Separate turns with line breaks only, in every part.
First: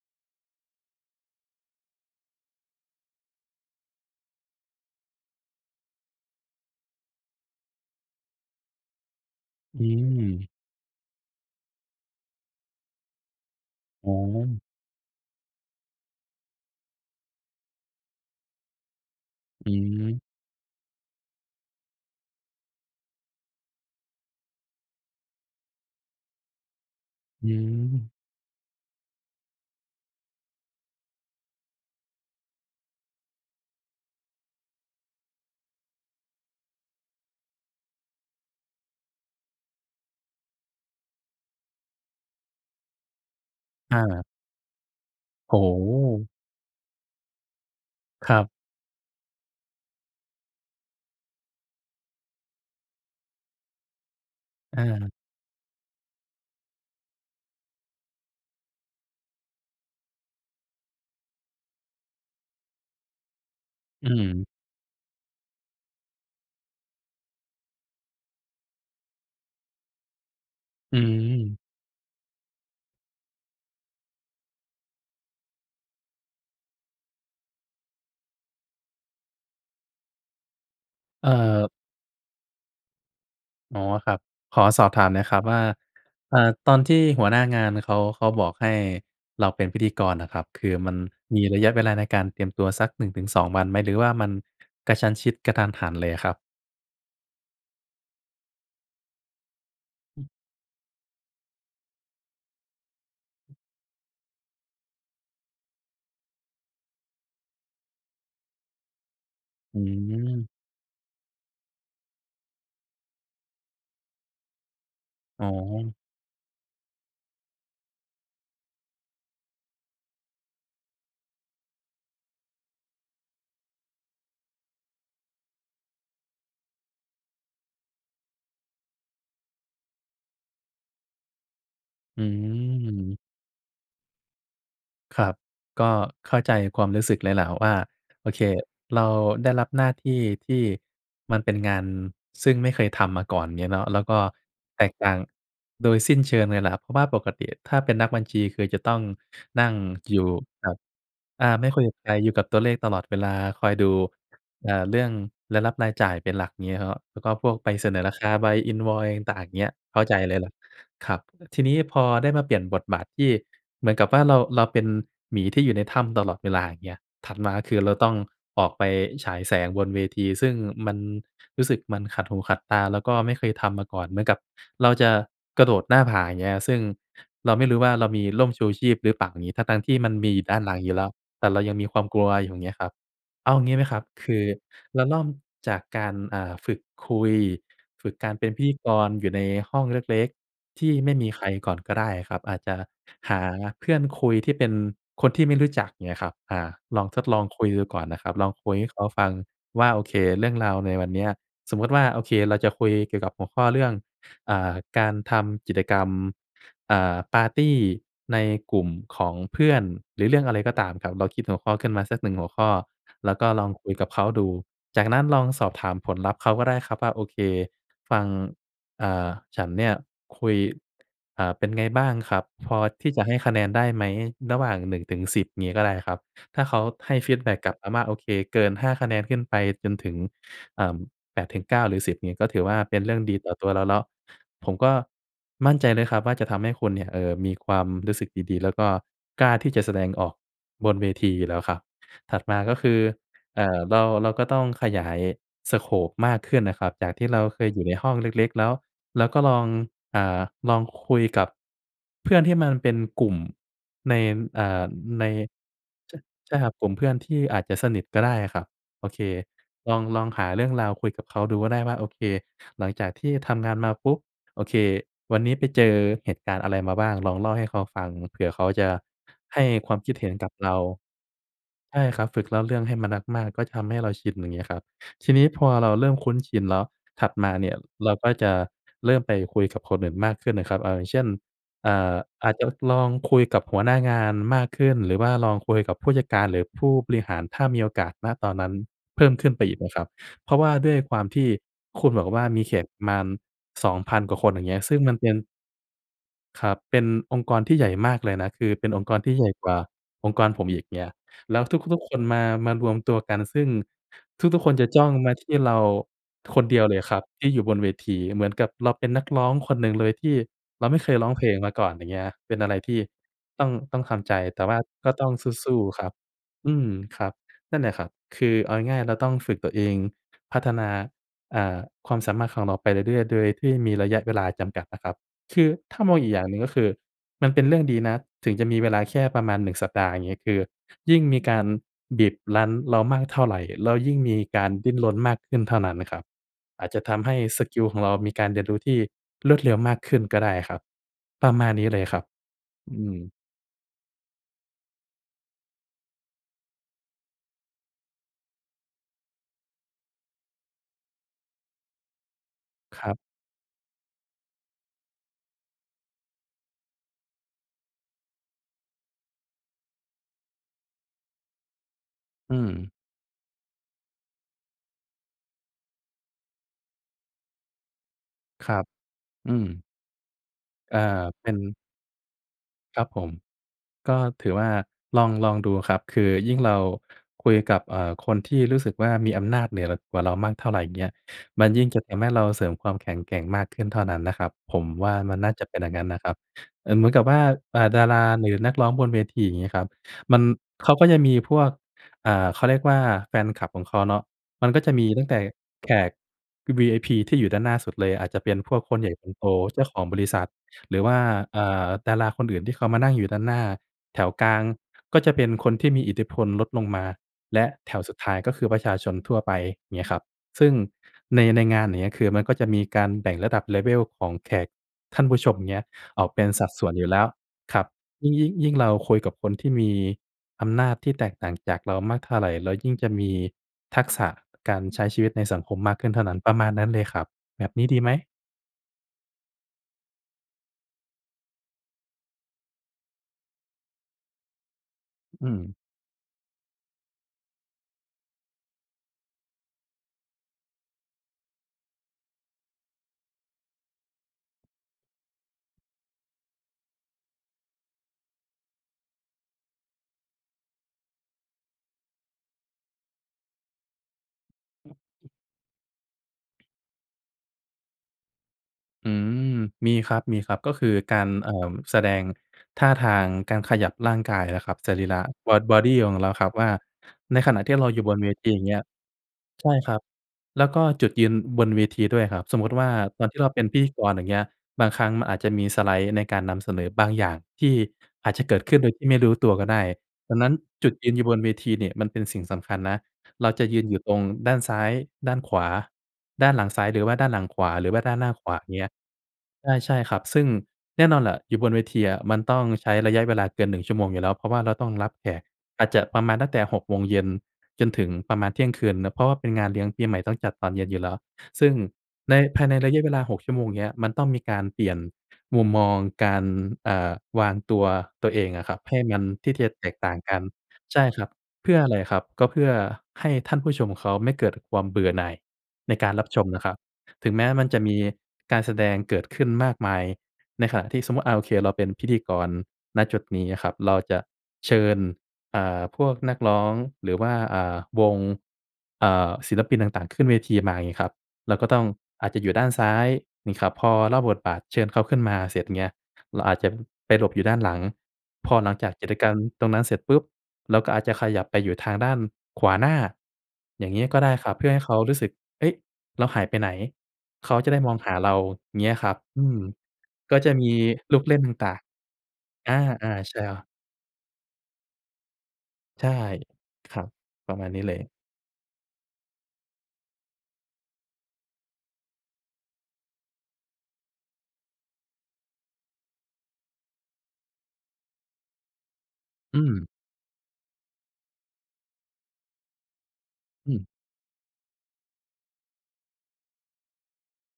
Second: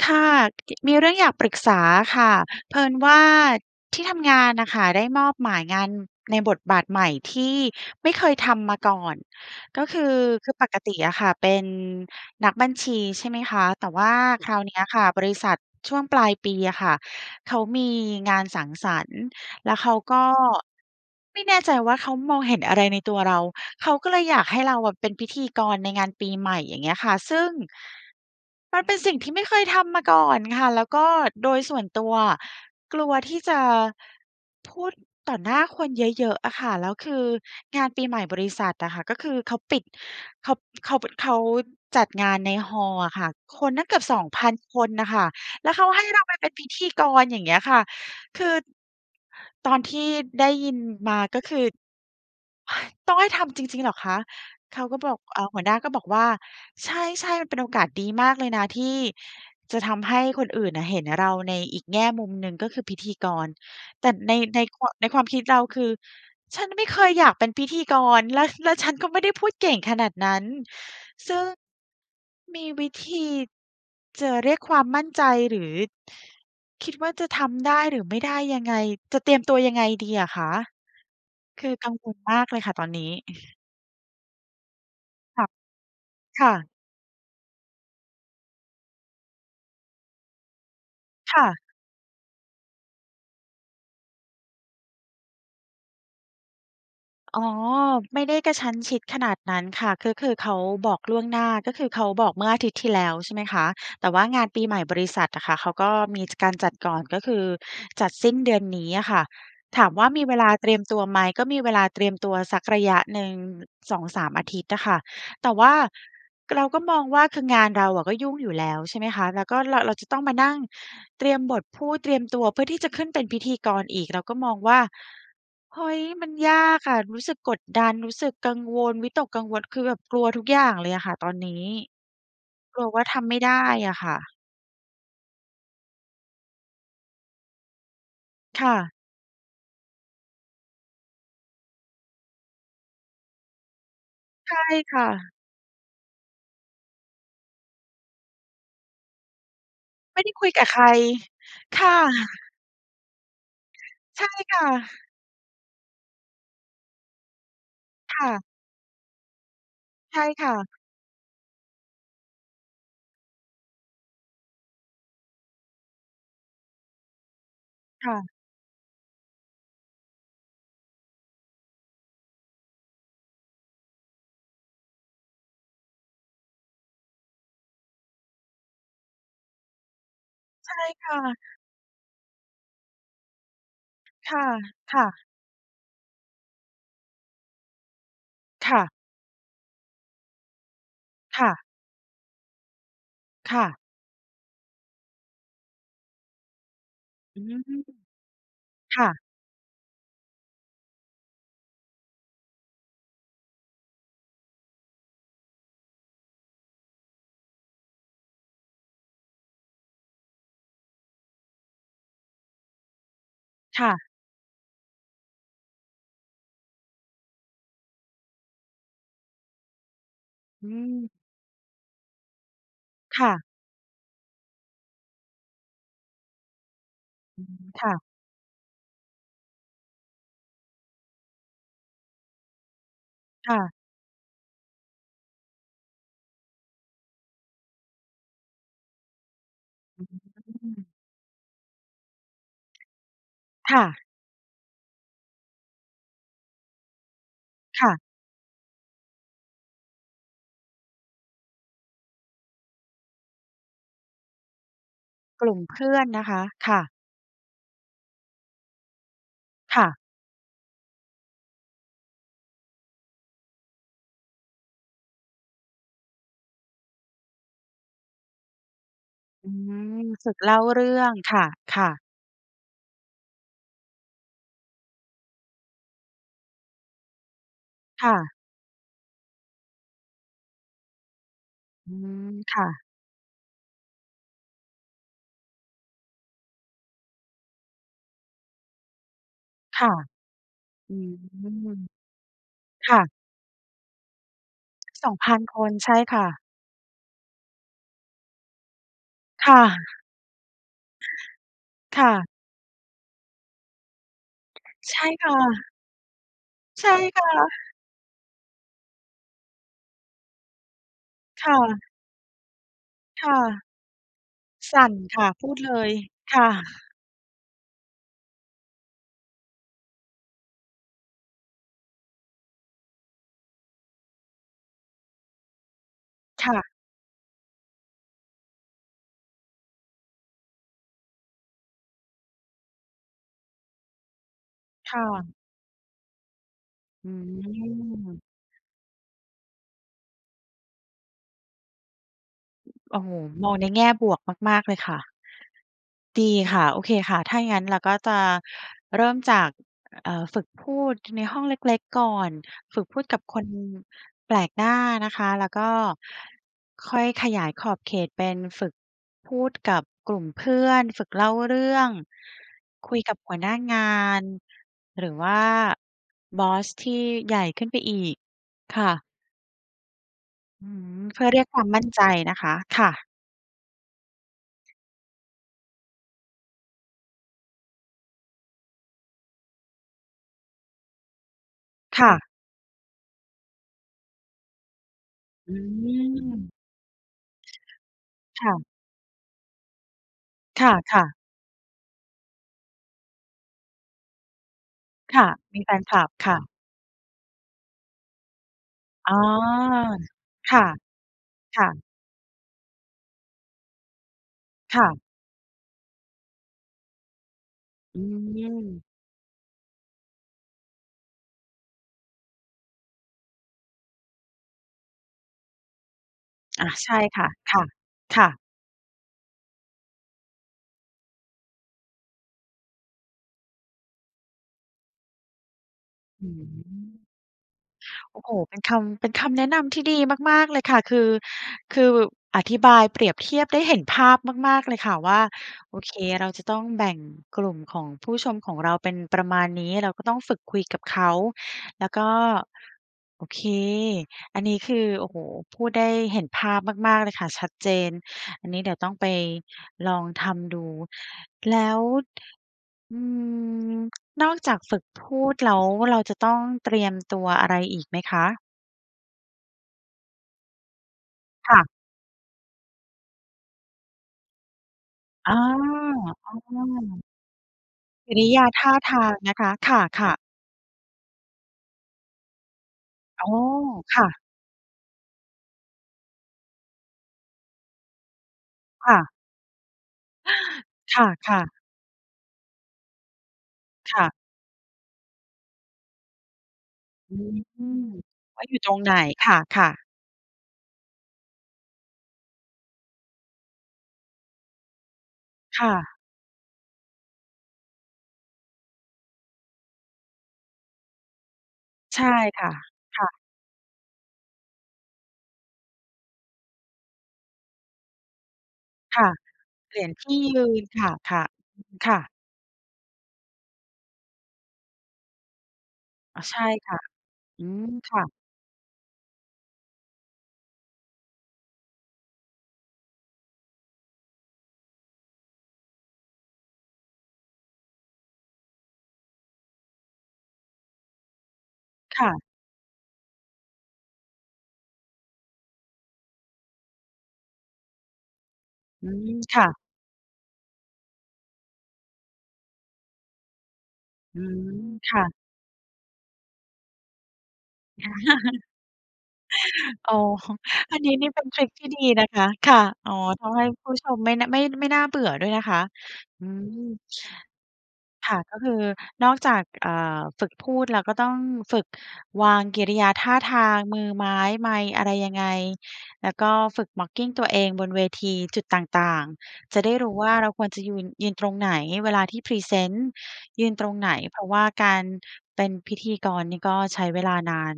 ค่ะ เอะ มีเรื่องอยากปรึกษาค่ะ เผอิญว่า ที่ทำงานน่ะค่ะได้มอบหมายงานในบทบาทใหม่ที่ไม่เคยทำมาก่อน ก
อ
็
ื
คือ
ม
คือปกติอะค่ะเป็นนักบัญชีใช่ไหมคะ แต่ว่
อ
า
๋
คราว
อ
เนี้ยค่ะบริษัทช่วงปลายปีอะค่ะ เขามีงานสังสรรค์
อ
แล
ื
้วเขา
ม
ก็ ไม่แน่ใจว่า เขามองเห็นอะไรในตัวเรา เขาก็เลยอยากให้เราอะเป็นพิธีกรในงานปีใหม่ อย่างเงี้ยค่ะ ซึ่
อื
ง
ม
มันเป็นสิ่งที่ไม่เคยทำมาก่อนค่ะ แล้วก็โดยส่วนตัวอะกลัวที่จะ พูดต่อหน้าคนเยอะ ๆ อะค่ะ แล้วคืองานปีใหม่บริษัทอะค่ะ ก็คือเขาปิด ข็อบ เขาบึ เขาจัดงานใน hall อะค่ะ คนนะเก
อ
ือบ สอ
า
งพัน คนน่ะค่ะ
โอ้โ
แล้วเขาให้เร
ฮ!
าไปเป็นพิธีกร อย่างเงี้ยค่ะ
คร
ค
ับ
ือ ตอนที่ได้ยินมาก็คือ "ต้องให้ทำจริง ๆ เหรอคะ?" เข
อ
าก็บ
า
อก เอ่อ หัวหน้าก็บอกว่า "ใช่ ๆ มันเป็นโอกาสดีมากเลยนะที่ จะทำให้คนอื่นน่ะเห็นน่ะเราในอีกแง่มุมหนึ่ง ก็คือพิธีกร" แต
อื
่ใน
ม
ในควัะ ในความคิดเราคือ "ฉันไม่เคยอยากเป็นพิธีกร แล้ว แล้วฉันก็ไม่ได้พูดเก่งขนาดนั้น"
อื
ซึ่ง
ม
มีวิธี จะเรียกความมั่นใจ หรือ คิดว่า จะทำได้หรือไม่ได้ยังไง จะเตรียมตัวยังไงดีอะคะ?
เอิ่
คือ
บ
กังวลมากเลยค่ะตอนนี้
อ๋อ ครับ ขอสอบถามหน่อยคร
ค
ั
่
บ
ะ
ว่า อ่า
ค่
ต
ะ
อนที่หัวหน้างานเขา เขาบอกให้เราเป็นพิธีกรน่ะครับ คือมัน
ค
ม
่
ี
ะ
ระยะเวลาในการเตรียมตัวสัก 1 -2 วันไหม? หรือว่ามันกระชั้นชิด กะทันหันเลยอะครับ?
อ๋อ ไม่ได้กระชั้นชิดขนาดนั้นค่ะ ก็คือเขาบอกล่วงหน้า ก็คือเขาบอกเมื่ออาทิตย์ที่แล้ว ใช่ไหมคะ แต่ว่างานปีใหม่บริษัทอะค่ะ เขาก็มี จ การจัดก่อน ก็คือจัดสิ้นเดือนนี้อะค่ะ
อื
ถามว่ามีเวล
ม
าเตรียมตัวไหม? ก็มีเวลาเตรียมตัวสักระยะหนึ่ง 2-3 อาทิตย์อะค่ะ
อ๋
แต่ว่า
อ
เราก็มองว่า คืองานเราอะก็ยุ่งอยู่แล้ว ใช่ไหมคะ แล้วก็เรา เราจะต้องมานั่งเตรียมบทพูด เตรียมตัวเพื่อที่จะขึ้นเป็นพิธีกรอีก เราก็มองว่า เฮ้ย มันยากอะ รู้สึกกดดัน รู้สึกกังวล วิตกกังวล คือแบบกลัวทุกอย่างเลยอะค่ะตอนนี้
อื
กลัวว่าท
ม
ำไม่ได้อะค่ะ
ครับ ก็เข้าใจความรู้สึกเลยแหละว่า โอเค
ค่ะ
เราได้รับหน้าที่ที่มันเป็นงาน ซึ่งไม่เคยทำมาก่อน เงี้ยเนาะ แล้วก็
ใช่
แต
ค
ก
่
ต่าง
ะ
โดยสิ้นเชิงเลยแหละครับ เพราะว่าปกติถ้าเป็นนักบัญชีคือจะต้องนั่งอย
ไม่
ู
ได
่
้คุยกั
ก
บ
ับ
ใคร
อา ไม่คุ
ค
ยก
่
ับ
ะ
ใคร อยู่กับตัวเลขตลอดเวลา คอยดู
ใช่ค่
เอ่อ เรื
ะ
่องรายรับรายจ่ายเป็นหลัก งี้เนาะ แล้วก็พวกใบเสนอร
ค
าค
่
า
ะ
ใบ Invoice ต่าง เงี้ย เข้าใ
ใ
จ
ช่
เลยแ
ค
หล
่
ะ
ะ
ครับ ทีนี้พอได้มาเปลี่ยนบทบาทที่เหมือนกับว่า เรา เราเป็นหมีที่อยู่ในถ้ำตลอดเวลา อย่างเงี้ย ถัดมาคือเรา
ค
ต้
่
อง
ะ
ออกไปฉายแสงบนเวที ซึ่งมันรู้สึกมันขัดหูขัดตา แล้วก็ไม่เคยทำมาก่อน เหมือนกับเราจะกระโดดหน้าผา อย่างเงี้ย ซึ่งเราไม่รู้ว่าเรามีร่มชูชีพหรือเปล่า อย่างงี้ ทั้ง ๆ ที่มันมีอยู่ด้าน
ใ
ห
ช
ลั
่
งอยู่แล
ค
้ว
่ะ
แต่เรายังมีความกลัว อย่างเงี้ยครับ เอาอย่างงี้ไหมครับ? ค
ค
ื
่ะ
อ
ค
เรา
่
เริ
ะ
่มจากการ อ่า ฝึกคุย ฝึกการเป็นพิ
ค
ธี
่ะ
กรอยู่ในห้องเล็ก ๆ ที่ไม่มีใค
ค
ร
่ะ
ก่อนก็ได้อะครับ อาจจะหา
ค่ะ
เพื่อนคุยที่เป็นคนที่ไม่รู้จัก อย่างเงี้ยครับ อ่า ลองทดล
อื
อง
ม
คุยดูก่อนนะครับ ลองคุยให้
ค
เขา
่ะ
ฟังว่า โอเค เรื่องราวในวันเนี้ย สมมุติว่า โอเค เราจะคุยเกี่ยวกับหัวข้อเรื่อง อ่า การทำกิจกรรม อ่า ปาร์ตี้ในกลุ่มของเพื่อน หรือเรื่องอะไรก็ตามครับ เราคิดหัวข้อขึ้นมาสัก 1 หัวข้อ แล้วก็ลอง
ค
ค
่
ุยก
ะ
ับเขาดู จากนั้นลองสอบถามผลลัพธ์เขาก็ได้ครับว่า โอเค ฟัง เอ่อ ฉันเนี่ยคุย
อืม
อ่า เป็นไงบ้างครับ? พอที่
ค
จะใ
่
ห้
ะ
คะแนนได้ไหมระหว่าง 1-10 งี้ก็ได้ครับ ถ้าเขาให้ฟี
อ
ด
ื
แบ็
ม
กกลับ
ค
อ
่
าม่
ะ
า โอเค เกิน 5 คะแนนขึ้นไปจนถึง เอ่อ 8-9 หรือ 10 งี้ก็ถือว่าเป็นเรื่องดีต
ค
่อ
่
ตัว
ะ
เราเนาะ ผมก็มั่นใจเลยครับว่า จะทำให้คุณเนี่ย เอ่อ มีความรู้สึกดี ๆ แล้วก็กล้าที่จะแส
อ
ด
ื
งออก
ม
บนเวทีอยู่แล้วค่ะ ถัดมาก็คือ เอ่
ค
อ
่
เรา
ะ
เราก็ต้องขยาย สโกป มากขึ้นน่ะครับ จากที่เราเคยอยู
ค
่
่
ใน
ะ
ห้องเล็ก ๆ แล้วเราก็ลอง อ่า ลองคุยกับเพื่อนที่มันเป็นกลุ่มใน เอ่อ ใน
กลุ่มเพื่อน
ช
นะคะ
ใช่ค
ค
รับ
่
ก
ะ
ลุ่มเพื่อนที่อาจจะสนิทก็ได้อะครับ โอเค
ค่
ล
ะ
อง ลองหาเรื่องราวคุยกับเขาดูก็ได้ว่า โอเค หลังจากที่ทำงานมาปุ๊บ โอเค วันนี้ไปเจอเหตุการณ์อะไรมาบ้าง ลองเล่าให้เขาฟังเผื่อเขาจะ
อื
ให้คว
ม
ามคิดเห
ฝ
็
ึ
น
ก
ก
เ
ั
ล
บ
่า
เรา
เรื่อง ค่ะ
ใช
ๆ
่ครับ ฝึกเล่าเรื่องให้มนัสมากก็ทำให้เราชิน อย่างเงี้ยครับ ทีนี้พอเราเริ่มคุ้นชินเนาะ ถัดมาเนี่ย
ค
เร
่
าก็
ะ
จะเริ่มไปคุยกับคนอื่นมากขึ้นนะครับ เออ อย่างเช่น เอ
อื
่อ
ม
อา
ค
จจ
่
ะ
ะ
ลองคุยกับหัวหน้างานมากขึ้น หรือว่าลองคุยกับผู้จัดการหรือผู้บริหาร ถ้ามีโอกาส ณ ตอนนั้นเพิ่มขึ้นไปอีก
ค
น
่ะ
ะครับ เพราะว่าด
อ
้
ื
วยคว
ม
ามที่คุณบอกว่า มีเขต
ค่
ม
ะ
าน 2,000 กว่าคน อย่างเงี้ย ซึ่ง
ส
ม
อ
ัน
ง
เป
พ
็
ั
น
น คน ใช่ค่ะ
ครับ เป็นองค์กรที่ใหญ่มากเลยนะ คือเป็นองค์กรที่ให
ค
ญ่
่
กว่า
ะ
องค์กรผมอีก เงี้ย แล้วทุ
ค
ก ๆ
่
คน
ะ
มา มารวมตัวกัน ซึ่งทุก ๆ คนจะ
ใช
จ้อ
่
ง
ค
ม
่
าที่
ะ
เราคนเดีย
ใ
ว
ช่
เลยครั
ค
บ
่
ที่อยู่บ
ะ
นเวที เหมือนกับเราเป็นนักร้องคนหนึ่งเลยที่เราไม่เคยร้องเพ
ค
ล
่
งมาก
ะ
่อน อย่างเงี้ยครับ เป็นอะไรที่
ค่ะ
ต้อง ต้องทำใจ แต่ว
ส
่า
ั่น
ก็
ค
ต
่ะ
้อง
พูด
ส
เล
ู้
ย
ๆ ครับ
ค่ะ
อืม ครับ นั่นแหละครับ คือเอาง่าย ๆ เราต้องฝึกตัวเอง พัฒนา อ่า ความสามารถของเราไปเรื่อย ๆ โดยที่มีระยะเวลาจำกัดอะครับ คือถ้ามองอีกอย่
ค
างห
่
นึ่ง
ะ
ก็คือมันเป็นเรื่องดีนะ ถึงจะมีเวลาแค่ประมาณ 1 สัปดาห์ อย่างงี้ คือยิ่งมีการบีบรั้นเรามากเท่าไร แล้วยิ่งมีการดิ
ค
้น
่
รนม
ะ
ากขึ้นเท่านั้นนะครับ อาจจะ
อื
ทำให้สกิลของเรา
ม
มีการเรียนรู้ที่รวดเร็วมากขึ้นก็ได้ครับ ประมาณนี้เลยครับ อ
โอ้
ื
โฮ
ม
มองในแง่บวกมาก ๆ เลยค่ะ ดีค่ะ โอเคค่ะ ถ้าอย่างงั้นเราก็จะเริ่มจาก เอ่อ ฝึกพูด ในห้องเล็ก ๆ ก่อนฝึกพู
ค
ด
รั
ก
บ
ับคน แปลกหน้านะคะ แล้วก็ค่อยขยายขอบเขตเป็นฝึกพูด กับกลุ่มเพื่อน ฝึกเล่าเรื่อง
อื
ค
ม
ุยกับหัวหน้างาน หรือว่าบอสที่ ใหญ่ขึ้นไปอีก
คร
ค
ับ
่ะ
อืม
อื้อฮ
เอ่อ
ือ เพื่อเรี
เ
ย
ป
ก
็น
ความ มั่นใจนะคะ ค่
คร
ะ
ับผม ก็ถือว่าลอง ลองดูครับ คือยิ่งเราคุยกับ เอ่อ คนที่รู้สึกว่ามีอำนาจเหนือ ล กว่าเรามากเท่าไหร่ เงี้ย มันยิ่งเจ็
ค
บ
่
ทำใ
ะ
ห้เราเสริมความแข็งแกร่งมากขึ้นเท่านั้นนะครับ ผมว่ามันน่
อ
า
ื
จะเป็นอย่างงั้น
ม
นะครั
ค
บ
่ะ
เอ่อ เหมือนกับว่า เอ่อ ดารา
ค
หรื
่
อ
ะ
นักร้องบนเวที อย่างงี้ครับ มัน
ค
เขา
่
ก็
ะ ๆ
จะมีพวก อ่า เขาเรียกว่าแฟนคลับของเขาเนาะ มันก็จะมี
ค
ตั
่
้
ะ
งแต่
มีแฟน
แข
คลับ
ก
ค่ะ
วี วีไอพีที่อยู่ด้านหน้าสุดเลย อาจจะเป็นพวกคนใหญ
อ๋
่
อ
คนโต เจ้าของบริษัท
ค่ะ
หรือว่า เ
ค
อ
่
่
ะ
อ ดาราคนอื่นที่เขามานั่งอยู่ด้านหน้า แถวกลาง
ค่ะ
ก็จะเป็นคนที่มีอิทธิพลลดลงมา และแถ
อื
วสุดท้าย ก็คือประ
ม
ชาชนทั่วไป เงี้ยครับ ซึ่งใน ในงาน อย่างเงี้ย คือมันก็จะมีการแบ่งระดับ level ของแขก ท่านผู้ชม เงี้ย ออกเป็นส
อ
ั
ะ
ดส่
ใช
วน
่
อยู่แล
ค
้
่
ว
ะ ค่ะ
ครับ
ค
ย
่
ิ่
ะ
ง ยิ่ง ยิ่งเราคุยกับคนที่มีอำนาจที่แตกต่างจากเรามากเท่าไร เรายิ่งจะมีทักษะการใช้ชีวิตในสังคมมากขึ้นเท่
อ
า
ื้
นั้
อ
น ปร
ฮ
ะ
ื
มาณนั้นเล
อ
ยครับ แบบนี้ดีไหม?
โอ้โฮ เป็นคำ เป็นคำแนะนำที่ดีมาก ๆ เลยค่ะ คือ คือบึบ อธิบายเปรียบเทียบได้เห็นภาพมาก ๆ เลยค่ะว่า
อื
โ
ม
อเค เราจะต้องแบ่งกลุ่มของผู้ชมของเราเป็นประมาณนี้ เราก็ต้องฝึกคุยกับเขา แล้วก็ โอเค อันนี้คือ โอ้โฮ พูดได้เห็นภาพมาก ๆ เลยค่ะ ชัดเจน อันนี้เดี๋ยวต้องไปลองทำดู แล้ว อืม นอกจากฝึกพูดแล้ว เราจะต้องเตรียมตัวอะไรอีกไหมคะ?
อืม มีครับ ๆ ก็คือการ เอ
ค
่
่ะ
อ แสดงท่าทาง การขยับร่างกายอะครับ สรีระ
อา
บ้อด บอดี ข
อ
อ
ะ
งเราครับ
ฮ
ว่า
ะ
ในขณะที่เราอยู่
ก
บ
ิ
น
ร
เ
ิ
ว
ย
ท
า
ี อย่
ท
าง
่
เง
า
ี้ย
ทางนะคะ
ใช
ค
่ครับ
่ะ ๆ
แล้วก็จุดยืนบนเวทีด้วยครับ สมมุติว่า ต
อ๋
อน
อ
ที่เราเป็นพิธี
ค
ก
่
ร
ะ
อย่างเงี้ย บางครั้งมันอาจจะมีสไลด์ในการนำเสนอบางอย่างที่อาจจะเกิดขึ้นโด
ค
ย
่
ท
ะ
ี่ไม่รู้ตัวก็ได้ ดังนั้นจุดยืนอยู
ค
่บ
่
น
ะ
เว
ๆ
ทีเนี่ย มันเป็นสิ่งสำคัญนะ เราจะยืนอ
ค
ยู่
่
ต
ะ
รงด้านซ้าย ด้านขวา ด้านหลังซ้าย หรือว่
อื
าด้านห
อ
ลังข
ฮ
ว
ึ
า หรือว่าด้านหน้า
ว่
ข
า
ว
อย
า
ู่ตรง
เงี้
ไ
ย
หน ค
ใ
่
ช
ะ
่
ๆ
ใช่ครับ ซึ่งแน่นอนแหละอยู่บนเวทีอะ มันต้องใช้ระยะเวลาเกิน 1 ชั่วโมงอยู่แล้ว เพราะว่าเราต้องรับแขก
ค่
อาจ
ะ
จะประมาณตั้งแต่ 6 โมงเย็น จนถึงประมาณเที่ยงคืนนะ เพราะว่าเป็นงานเลี้ยงปีใหม่ต้องจัดตอนเย็นอยู่แล้ว ซึ่ง
ใช่
ใน
ค่ะ
ภายในระย
ค
ะ
่
เว
ะ
ลา 6 ชั่วโมงเนี้ย มันต้องมีการเปลี่ยนมุมมองการ อ่า วางตัว ตัวเองอะครับ ให้
ค่ะ
มัน ที่จะ
เปลี่
แต
ยน
ก
ท
ต่า
ี่
งก
ย
ัน
ืน ค่ะ
ใช่ครับ เพื่อ
ๆ
อ
ค
ะไร
่ะ
ครับ? ก็เพื่อให้ท่านผู้ชมเขาไม่เกิดความเบื่อหน่ายในการ
อ
ร
ะ
ับ
ใช
ช
่
มนะค
ค
รั
่
บ
ะ
ถึงแ
อ
ม
ื
้
ม
มันจะม
ค
ี
่ะ
การแสดงเกิดขึ้นมากมาย ในขณะที่ สมมุติ อ่า โอเค เราเป็นพิธีกร ณ จุดนี้อะครับ เราจะ เชิญ อ่า พวกนักร้อง หรือว่า อ่า วง อ่า ศิลปินต่าง ๆ ขึ้นเวทีมา งี้ครับ เราก็ต้อง
ค่ะ
อาจจะอยู่ด้านซ้าย งี้ครับ พอเล่าบทบาท เชิญเขาขึ้นมาเสร็จ เงี้ย เราอาจจะไปหลบอยู่ด้านหลัง พอหลัง
อ
จ
ื
ากกิ
ม
จกรรม
ค่ะ
ตรงนั้นเสร็จปุ๊บ เราก็อาจจะขยับไปอยู่ทางด้านขวาหน้า อย่างงี้ก
อ
็
ื
ได้ค
ม
รับ เพื่อให้เ
ค
ขา
่
ร
ะ
ู้สึก เฮ้ย เราหายไปไหน เขาจะได
ค่ะ
้มองหาเรา เงี้ยครับ อืม
โอ้โฮ
ก็จะมี
อันนี้นี่
ลู
เป็
ก
น
เล
ท
่
ร
น
ิ
ต
กที่
่า
ด
ง
ีนะคะ ค่ะ
ๆ อ
อ๋อ
า
ต้อ
ๆ ใ
ง
ช่
ให้
แล้ว
ผู้ชมไม่นะ ไม่ น ไม่น่าเบื่อด้วยนะคะ
ใช่
อืม
ครับ ประมาณนี้เลย
ค่ะ ก็คือนอกจาก ก อ่า ฝึกพูด แล้วก็ต้องฝึกวางกิริยาท่าทาง มือไม้ ไมค์ อะไรยังไง แล้วก็ฝึก mocking ตัวเองบนเวทีจุดต่าง ๆ จ
อื
ะได้
ม
รู้ว่าเราควรจะยูน ยืนตรงไหน เวลาที่พรีเซนต์ยืนตร
อ
ง
ืม
ไหน เพราะว่าการเป็นพิธีกรนี่ก็ใช้เวลานาน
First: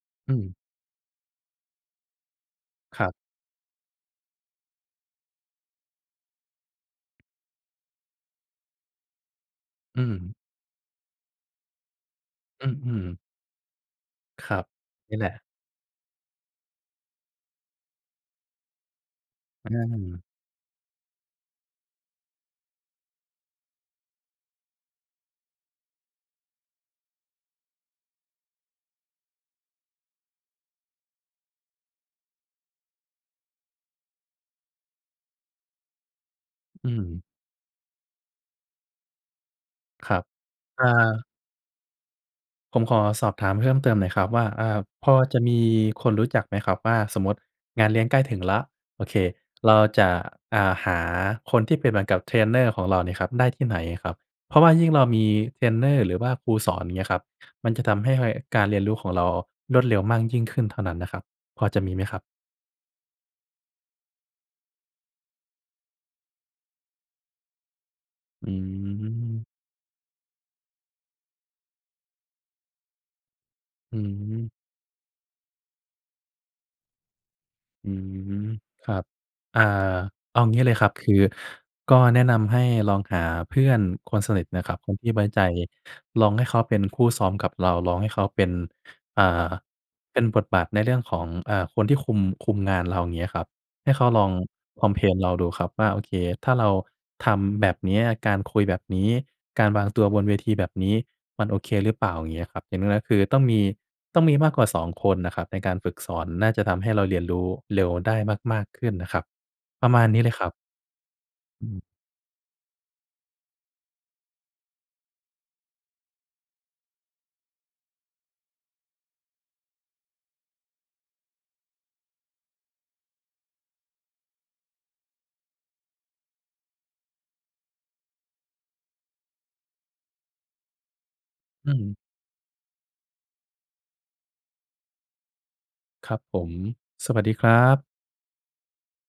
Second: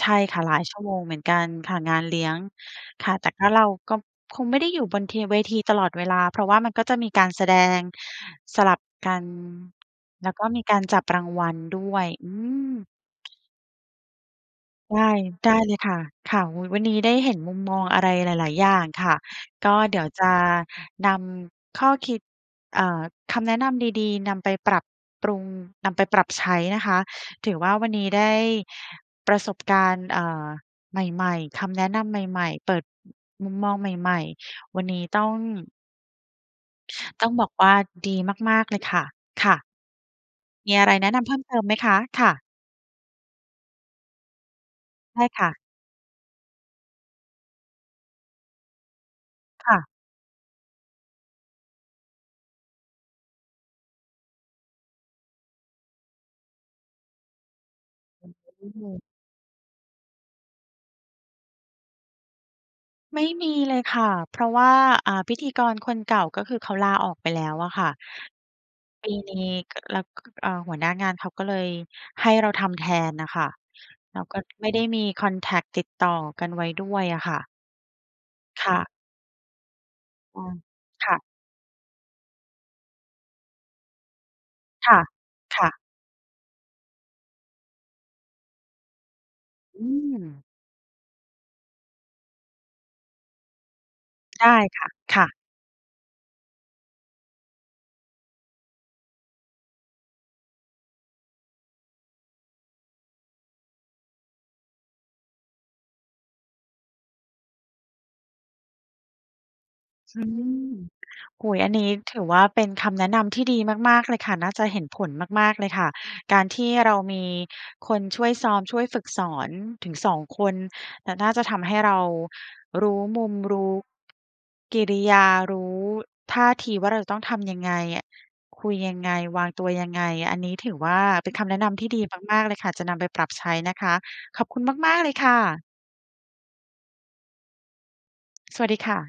ใช่
อ
ค่
ื
ะ หล
ม
ายชั่วโมงเหมือนกันค่ะ งานเลี้ยง
ค
ค
รั
่ะ
บ
แต่ก็ เราก็คงไม่ได้อยู่บนเทีย เวทีตลอดเวลา เพราะว่ามันก็จะมีการแสดง สลับกัน
อื
แล้ว
ม
ก็มีการจับรางวัลด้วย อื
อื
ม
อ อืม ครับ
ได้
นี่แหละ
ได้เลยค่ะ ค่ะ อุ๊ย วันนี้ได้เห็นมุมมองอะไรหลาย ๆ อย่างค่ะ
อ
ก
ื
็เดี๋ยว
ม
จะนำข้อคิด เอ่อ คำแนะนำดี ๆ นำไปปรับปรุง นำไปปรับใช้นะคะ ถือว่าวันนี้ได้ประสบการณ์ เอ่อ ใหม่ ๆ คำแนะนำใหม่ ๆ เปิด ม มุมมองใหม่ ๆ วันนี้ต้อง
อืม
ต้องบอกว่าดีมาก ๆ เลยค่ะ ค่ะ
ครับ
มี
อ่
อะไรแนะน
า
ำเพิ่มเติมไหมคะ? ค่ะ
ผมขอสอบถามเพิ่มเติมหน่อยครับว่า อา พอ
ได้
จะ
ค่
ม
ะ
ีคนรู้จักไหมครับว่า สมมุติงานเลี้ยงใกล้ถึงแล้ว โอเค
ค
เร
่
า
ะ
จะ อ่า หาคนที่เป็นเหมือนกับเทรนเนอร์ของเรานี่ครับได้ที่ไหนครับ? เพราะว่ายิ่งเรามีเทรนเนอร์ หรือว่าครูสอน อย่างเงี้ยครับ มันจะทำให้ห
อ
้
ื
อย
ม
กา
อ
ร
ื
เ
อ
รีย
ฮ
น
ึ
รู้ของเรารวดเร็วมากยิ่งขึ้นเท่านั้นนะครับ พอจะมีไหมครับ?
ไม่มีเลยค่ะ เพราะว่า อ่า พิธีกรคนเก่าก็คือเขาลาออกไปแล้วอะค่ะ
อ
ปีนี
ืม
้ กะ แล้ว ก เอ่อ หัวหน้างานเขาก็เลยให้เราทำแทนน่ะค่ะ
อื
เราก็
ม
ไม่ได้มีคอนแท็กต์ติดต่อกันไว้ด้วยอะค่ะ
อือฮึ
ค่ะ
ครับ อ่า เอางี้เลยครับ ค
ค
ื
่ะ
อก็แนะนำให้ลองหาเพื่อนคนสนิทนะครับ ค
ค
น
่ะ
ที่ไว้ใจ
ค่ะ
ลองให้เขาเป็นคู่ซ้อมกับเรา ลองให้เขาเป็น อ่า
อื
เป็นบ
ม
ทบาทในเรื่องของ อ่า คนที่คุม คุมงานเรา อย่างเงี้ยครับ ให้เขาลอง
ได้ค
ค
่
อ
ะ
มเพล
ค
น
่
เรา
ะ
ดูครับว่า โอเค ถ้าเรา ทำแบบเนี้ย การคุยแบบนี้ การวางตัวบนเวทีแบบนี้ มันโอเคหรือเปล่า อย่างเงี้ยครับ อย่างน้อย ๆ คือต้องมี ต้องมีมากกว่า 2 คนนะครับในการฝึกสอน น่าจะทำให้เราเรียนรู้เร็วได้มาก ๆ ขึ้นนะครับ ประมาณนี้
อั
เ
น
ลย
น
ค
ี
รั
้
บ
โอ้โฮ!
อ
อัน
ือ
นี้ถือว่าเป็นคำแนะนำที่ดีมาก ๆ เลยค่ะ น่าจะเห็นผลมาก ๆ เลยค่ะ การที่เรามีคนช่วยซ้อม ช่วยฝึกสอนถึง 2 คน และน่าจะทำให้เรา รู้มุม รู้ กิริยา รู้ ท่าทีว่าเราจะต้องทำยังไงอะ คุยยังไง วางตัวยังไง อันนี้ถือว่า เป็นคำแนะน
อือ
ำ
ฮ
ที่
ึ
ดีมาก ๆ เลยค่ะ จะนำไปปรับใช้นะคะ ขอบคุณมาก ๆ เลยค่ะ
ครับผม สวัสดีครับ
สวัสดีค่ะ